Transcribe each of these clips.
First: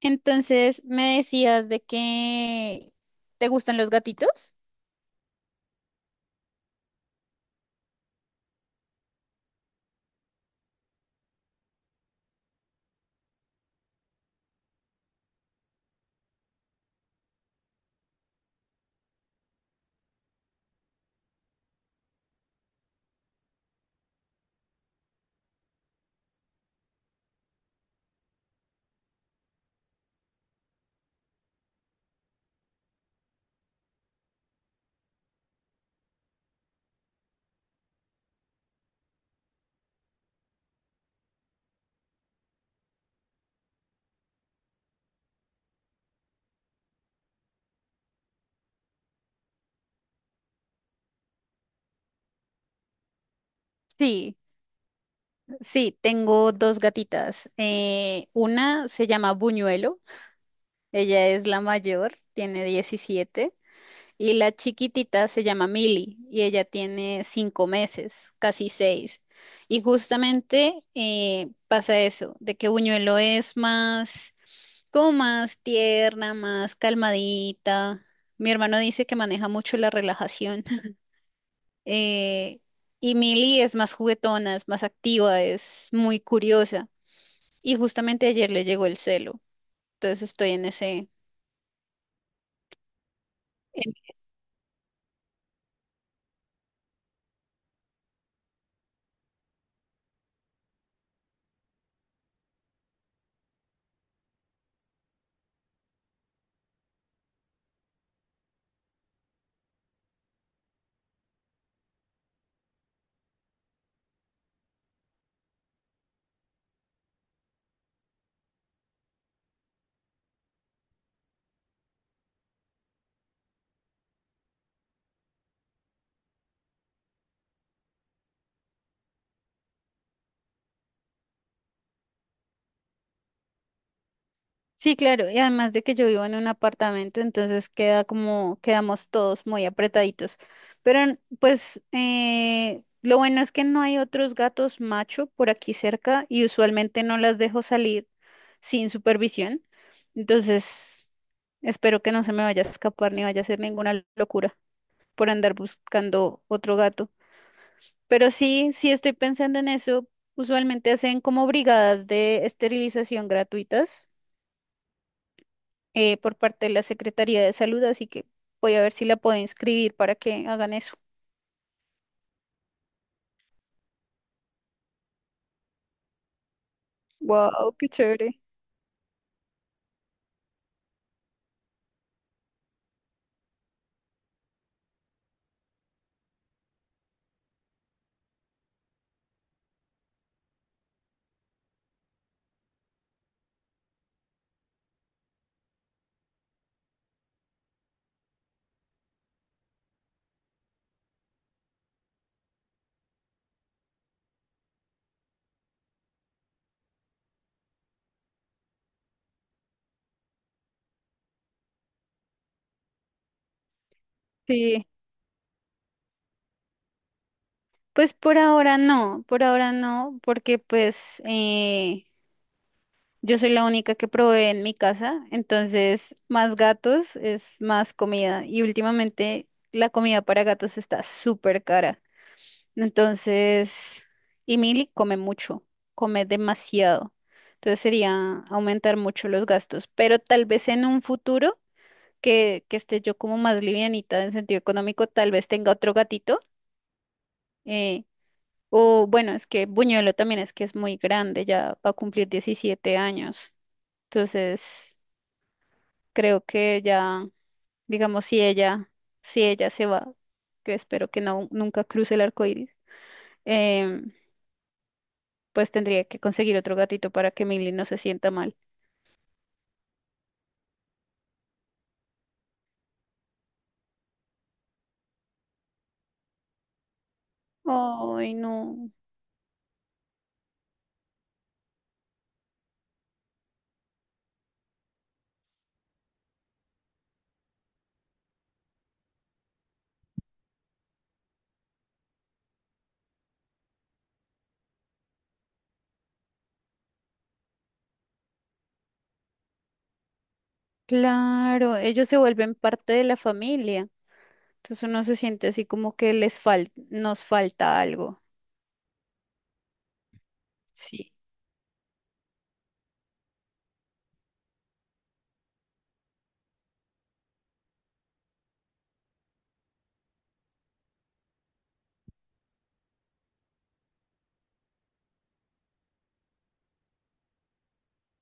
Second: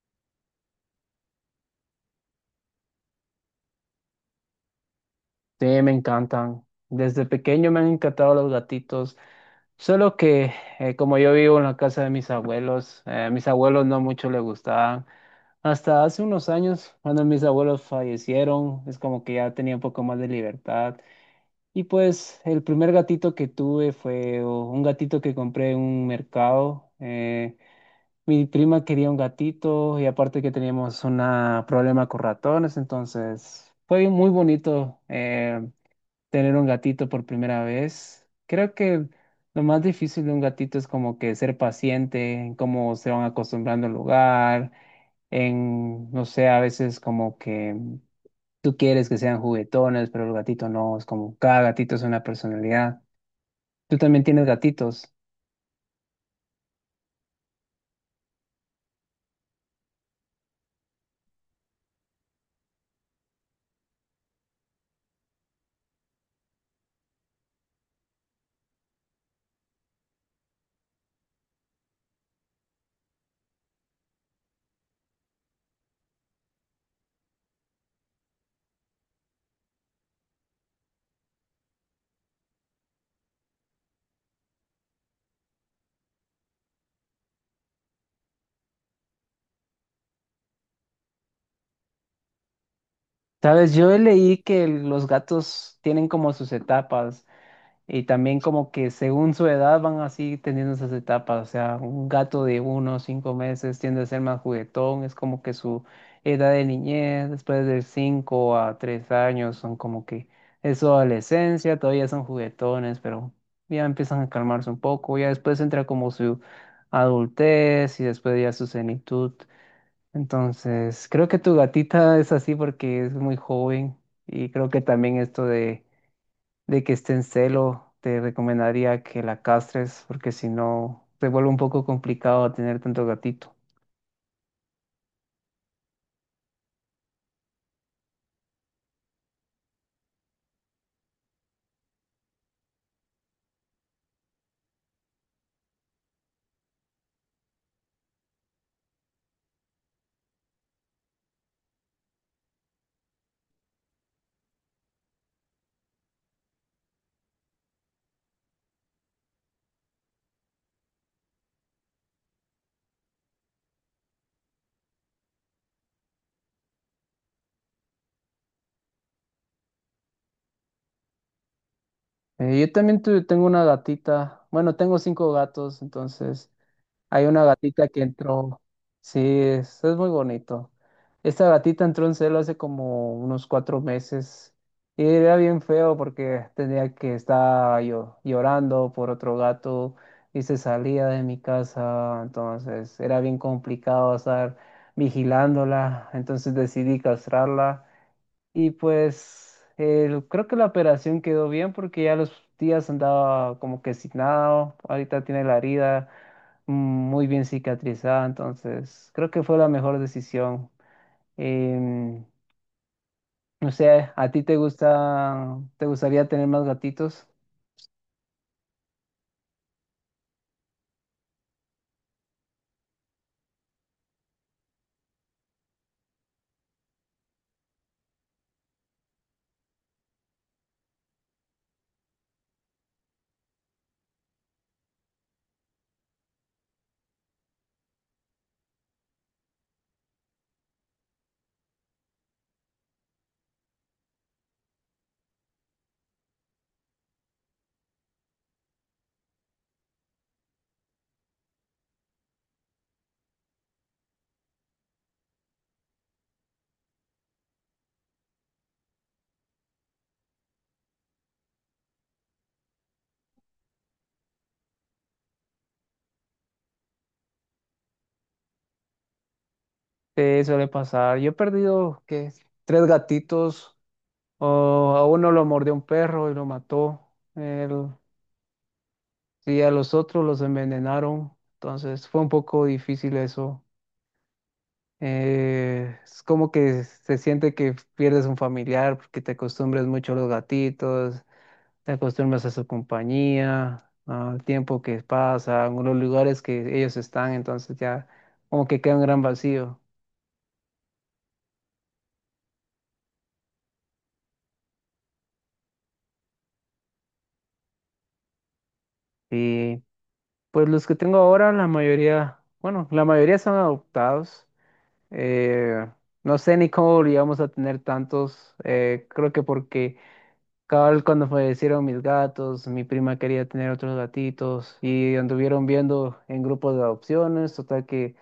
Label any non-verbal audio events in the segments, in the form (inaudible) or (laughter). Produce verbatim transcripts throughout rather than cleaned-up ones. Entonces, me decías de que te gustan los gatitos. Sí, me encantan. Desde pequeño me han encantado los gatitos. Solo que eh, como yo vivo en la casa de mis abuelos, eh, a mis abuelos no mucho les gustaban. Hasta hace unos años, cuando mis abuelos fallecieron, es como que ya tenía un poco más de libertad. Y pues el primer gatito que tuve fue oh, un gatito que compré en un mercado. Eh, mi prima quería un gatito y aparte que teníamos un problema con ratones, entonces fue muy bonito. Eh, tener un gatito por primera vez. Creo que lo más difícil de un gatito es como que ser paciente, en cómo se van acostumbrando al lugar, en, no sé, a veces como que tú quieres que sean juguetones, pero el gatito no, es como cada gatito es una personalidad. Tú también Sí, tienes gatitos. sí, tengo dos gatitas. Eh, una se llama Buñuelo, ella es la mayor, tiene diecisiete, y la chiquitita se llama Milly, y ella tiene cinco meses, casi seis. Y justamente eh, pasa eso, de que Buñuelo es más, como más tierna, más calmadita. Mi hermano dice que maneja mucho la relajación. eh, y Millie es más juguetona, es más activa, es muy curiosa. Y justamente ayer le llegó el celo. Entonces estoy en ese. Sabes, yo leí que los gatos tienen como sus etapas. Y también como que según su edad van así teniendo esas etapas, o sea, un gato de uno o cinco meses tiende a ser más juguetón, es como que su edad de niñez, después de cinco a tres años son como que es su adolescencia, todavía son juguetones, pero ya empiezan a calmarse un poco, ya después entra como su adultez y después ya su senitud. Entonces, creo que tu gatita es así porque es muy joven y creo que también esto de de que esté en celo, te recomendaría que la castres, porque si no, se vuelve un poco complicado tener tanto gatito. Sí, claro. Y además de que yo vivo en un apartamento, entonces queda como, quedamos todos muy apretaditos. Pero n- pues eh, lo bueno es que no hay otros gatos macho por aquí cerca y usualmente no las dejo salir sin supervisión. Entonces, espero que no se me vaya a escapar ni vaya a hacer ninguna locura por andar buscando otro gato. Pero sí, sí estoy pensando en eso. Usualmente hacen como brigadas de esterilización gratuitas eh, por parte de la Secretaría de Salud, así que voy a ver si la puedo inscribir para que hagan eso. Eh, yo también tuve- tengo una gatita, bueno, tengo cinco gatos, entonces hay una Wow, gatita qué que chévere. entró. Sí, es, es muy bonito. Esta gatita entró en celo hace como unos cuatro meses y era bien feo porque tenía que estar yo llorando por otro gato y se salía de mi casa. Entonces era bien complicado estar vigilándola. Entonces decidí castrarla y pues el- creo que la operación quedó bien porque ya los días andaba como que signado, ahorita tiene la herida mm, muy bien cicatrizada, entonces creo que fue la mejor decisión. Em, no sé, ¿a ti te Sí, gusta, te gustaría tener más gatitos? pues por ahora no, por ahora no, porque pues eh, yo soy la única que provee en mi casa, entonces más gatos es más comida y últimamente la comida para gatos está súper cara. Entonces, y Milly come mucho, come demasiado. Entonces sería aumentar mucho los gastos, pero tal vez en un futuro que, que esté yo como más livianita en sentido económico, tal vez tenga otro gatito. eh, o bueno, es que Buñuelo también es que es muy grande, ya va a cumplir diecisiete años. Entonces, creo que ya, digamos, si ella, si ella se va, que espero que no, nunca cruce el arco iris. em, pues tendría que conseguir otro gatito para que Millie no se sienta mal. Te suele pasar. Yo he perdido, ¿qué? Tres gatitos, o a uno lo mordió un perro y lo mató, el- Ay, no. y a los otros los envenenaron, entonces fue un poco difícil eso. Eh, es como que se siente que pierdes un familiar porque te acostumbras mucho a los gatitos, te acostumbras a su compañía, al tiempo que pasa, a los lugares que ellos están, entonces ya como que queda un gran vacío. Claro, ellos se vuelven parte de la familia. Entonces uno se siente así como que les fal nos falta algo. Y pues los que Sí. tengo ahora, la mayoría, bueno, la mayoría son adoptados. Eh, no sé ni cómo llegamos a tener tantos, eh, creo que porque... Cabal, cuando fallecieron mis gatos, mi prima quería tener otros gatitos y anduvieron viendo en grupos de adopciones, total que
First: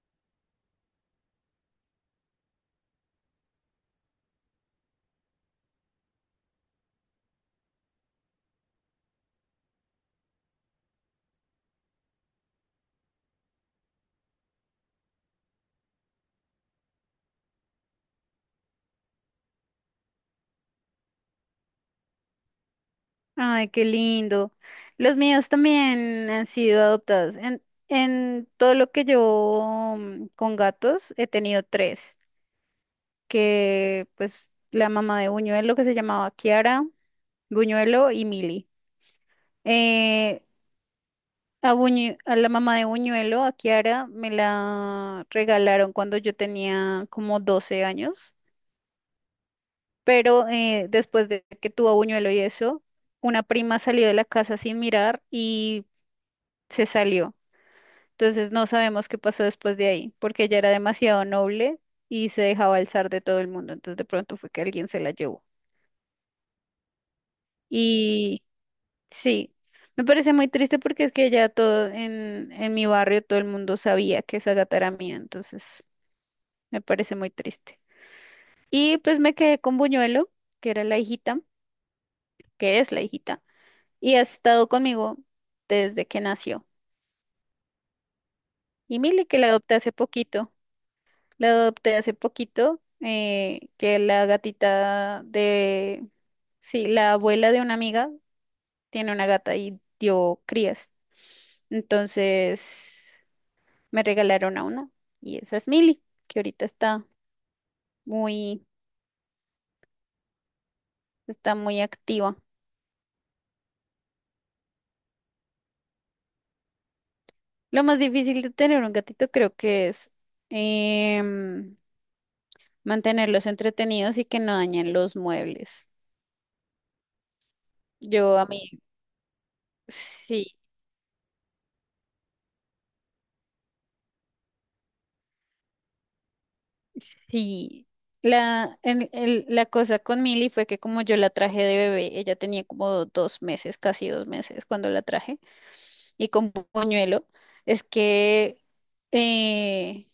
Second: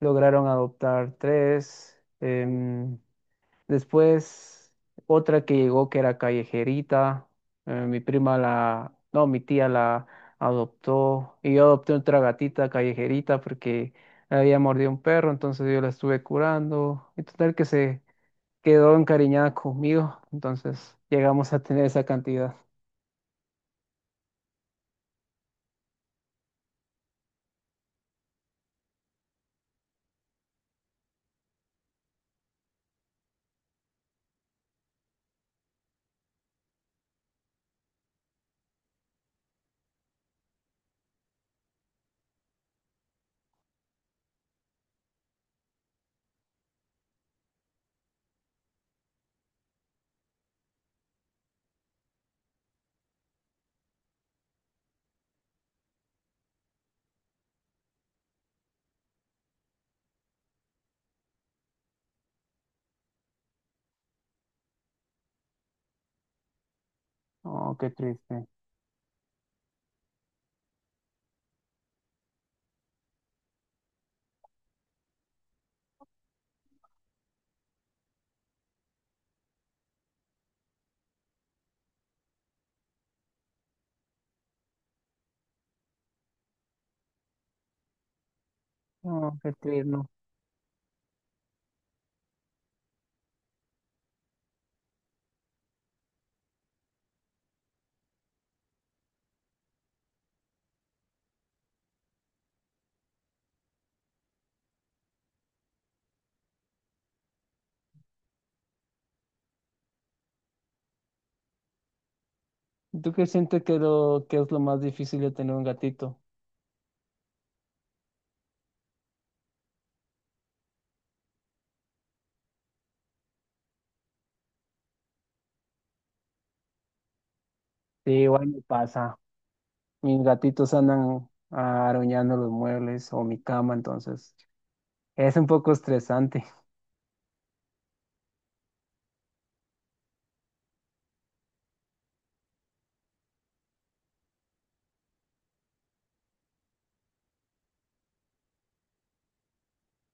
lograron adoptar tres. Em, después, otra que llegó que era callejerita, eh, mi prima la, no, mi tía la adoptó y yo adopté otra gatita callejerita porque la había mordido un perro, entonces yo la estuve curando y total que se quedó encariñada conmigo, entonces llegamos a tener esa cantidad. Ay, qué lindo. Los míos también han sido adoptados. En, en todo lo que yo, mm, con gatos he tenido tres, que pues la mamá de Buñuelo que se llamaba Kiara, Buñuelo y Mili. A, Buñu- a la mamá de Buñuelo, a Kiara, me la regalaron cuando yo tenía como doce años, pero eh, después de que tuvo a Buñuelo y eso, una prima salió de la casa sin mirar y se salió. Entonces no sabemos qué pasó después de ahí, porque ella era demasiado noble y se dejaba alzar de todo el mundo. Entonces de pronto fue que alguien se la llevó. Oh, qué Y triste. sí, me parece muy triste porque es que ya todo en, en mi barrio, todo el mundo sabía que esa gata era mía, entonces… Me parece muy triste. Y pues me quedé con Buñuelo, que era la hijita, que es la hijita, y ha estado conmigo desde que nació. Y Mili, Oh, que la qué adopté hace tierno. poquito. La adopté hace poquito, eh, que la gatita de… Sí, la abuela de una amiga tiene una gata y dio crías. Entonces me regalaron a una y esa es Mili, que ahorita está muy, está muy activa. ¿Y tú qué sientes que, lo, que es lo más difícil de tener un gatito? Lo más difícil de tener un gatito creo que es, em, mantenerlos entretenidos y que no dañen los muebles. Sí, Yo igual a me mí, pasa. Mis sí, gatitos andan arañando los muebles o mi cama, entonces es un poco estresante. sí. La, el- el- la cosa con Milly fue que como yo la traje de bebé, ella tenía como dos meses, casi dos meses cuando la traje, y con puñuelo, es que eh,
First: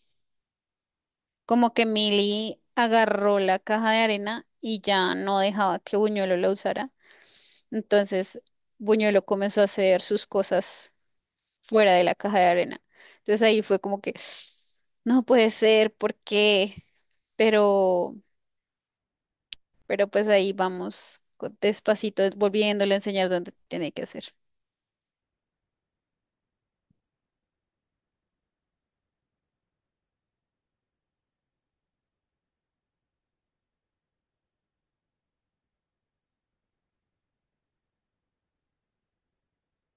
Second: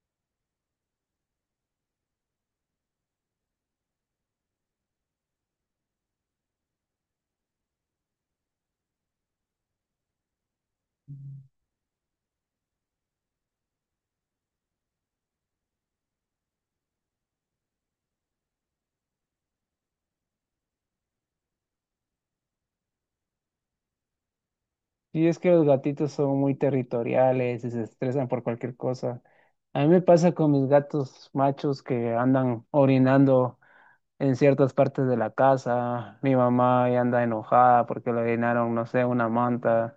como que Milly agarró la caja de arena y ya no dejaba que Buñuelo la usara. Entonces, Buñuelo comenzó a hacer sus cosas fuera de la caja de arena. Entonces ahí fue como que, (sniffs) no puede ser, ¿por qué? Pero, pero pues ahí vamos co- despacito, volviéndole a enseñar dónde tiene que hacer. Sí, es que los gatitos son muy territoriales y se estresan por cualquier cosa. A mí me pasa con mis gatos machos que andan orinando en ciertas partes de la casa. Mi mamá ya anda enojada porque le orinaron, no sé, una manta,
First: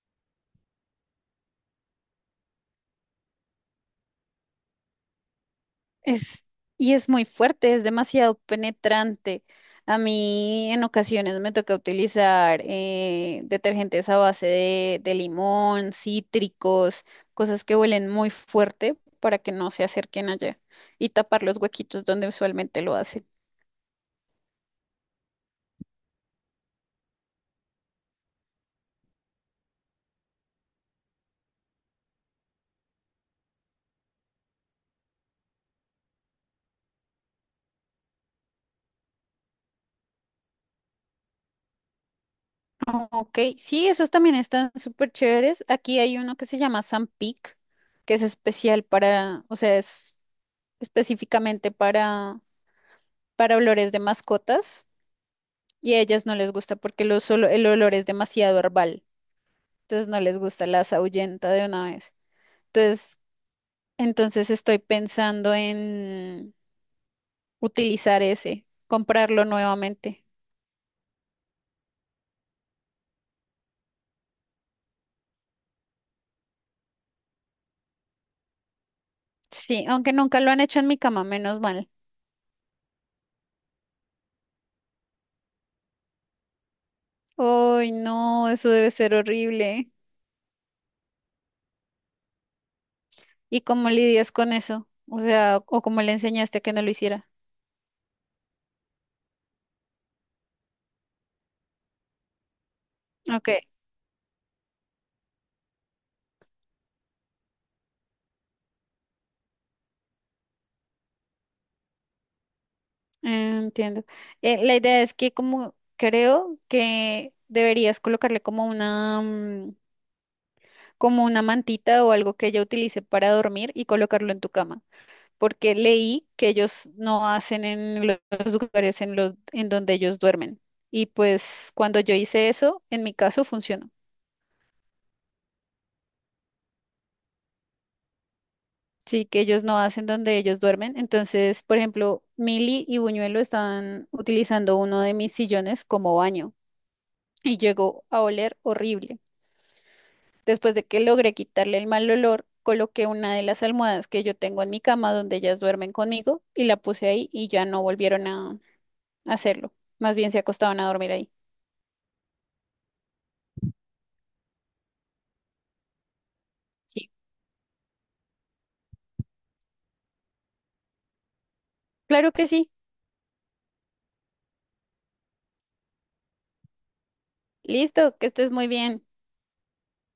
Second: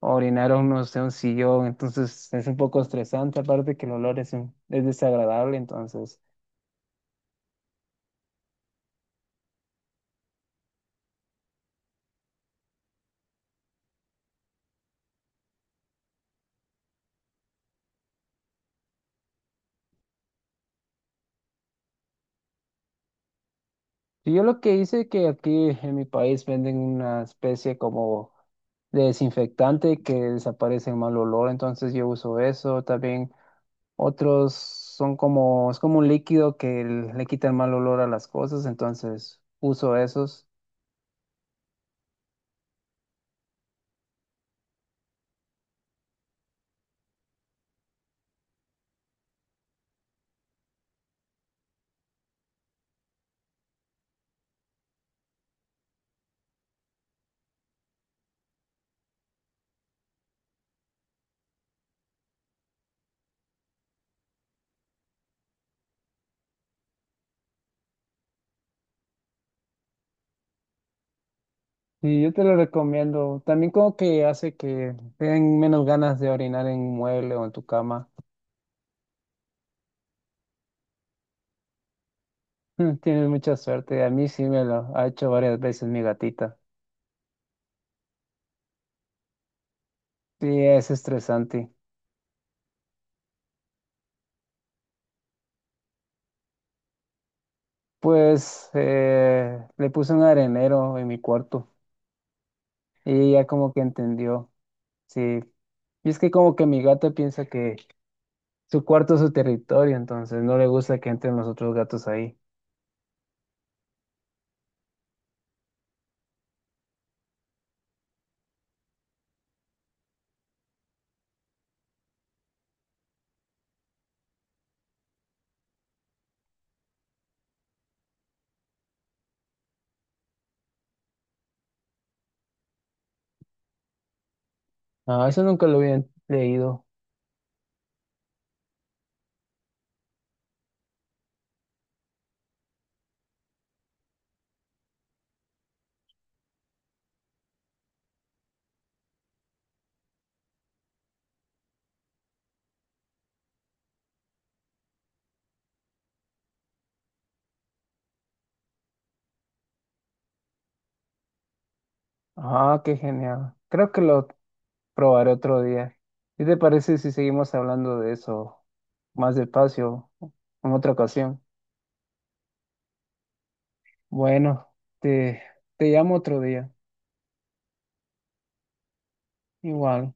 orinaron, no sé, un sillón. Entonces es un poco estresante, aparte que el olor es, un- es desagradable. Entonces, Es, y es muy fuerte, es demasiado penetrante. A mí en ocasiones me toca utilizar eh, detergentes a base de, de limón, cítricos, cosas que huelen muy fuerte para que no se acerquen allá y tapar los huequitos donde usualmente lo hacen. y yo lo que hice que aquí en mi país venden una especie como de desinfectante que desaparece el mal olor, entonces yo uso eso. También otros son como, es como un líquido que le quita el mal olor a las cosas, entonces uso esos. Ok, sí, esos también están súper chéveres. Aquí hay uno que se llama Sampic, que es especial para, o sea, es específicamente para, para olores de mascotas. Y a ellas no les gusta porque los olo- el olor es demasiado herbal. Entonces no les gusta, las ahuyenta de una vez. Entonces, entonces estoy pensando en utilizar ese, comprarlo nuevamente. Sí, yo te lo recomiendo. También como que hace que tengan menos ganas de orinar en un mueble o en tu cama. Sí, aunque nunca lo han hecho en mi cama, menos mal. (laughs) Tienes mucha suerte. A mí sí me lo ha hecho varias veces mi gatita. Ay, no, eso debe ser horrible. Sí, es estresante. ¿Y cómo lidias con eso? O sea, o cómo le enseñaste a que no lo hiciera. Pues eh, le puse un arenero en mi cuarto y ya Ok, eh, como que entendió. Sí. Y es que como que mi gata piensa que su cuarto es su territorio, entonces no le gusta que entren los otros gatos ahí. entiendo. Eh, la idea es que como creo que deberías colocarle como una, mm, como una mantita o algo que ella utilice para dormir y colocarlo en tu cama, porque leí que ellos no hacen en lo- los lugares en los en donde ellos duermen. Y pues cuando yo hice eso, en mi caso funcionó. Ah, eso nunca lo había leído. Sí, que ellos no hacen donde ellos duermen. Entonces, por ejemplo, Mili y Buñuelo estaban utilizando uno de mis sillones como baño y llegó a oler horrible. Después de que logré quitarle el mal olor, coloqué una de las almohadas que yo tengo en mi cama donde ellas duermen conmigo y la puse ahí y ya no volvieron a a hacerlo. Más bien se acostaban a dormir ahí. Ah, qué genial. Creo que lo probaré otro día. ¿Qué te parece si Sí. seguimos hablando de eso más despacio en otra ocasión? Claro que sí. Bueno, te, te llamo otro día. Listo, que estés muy bien. Igual.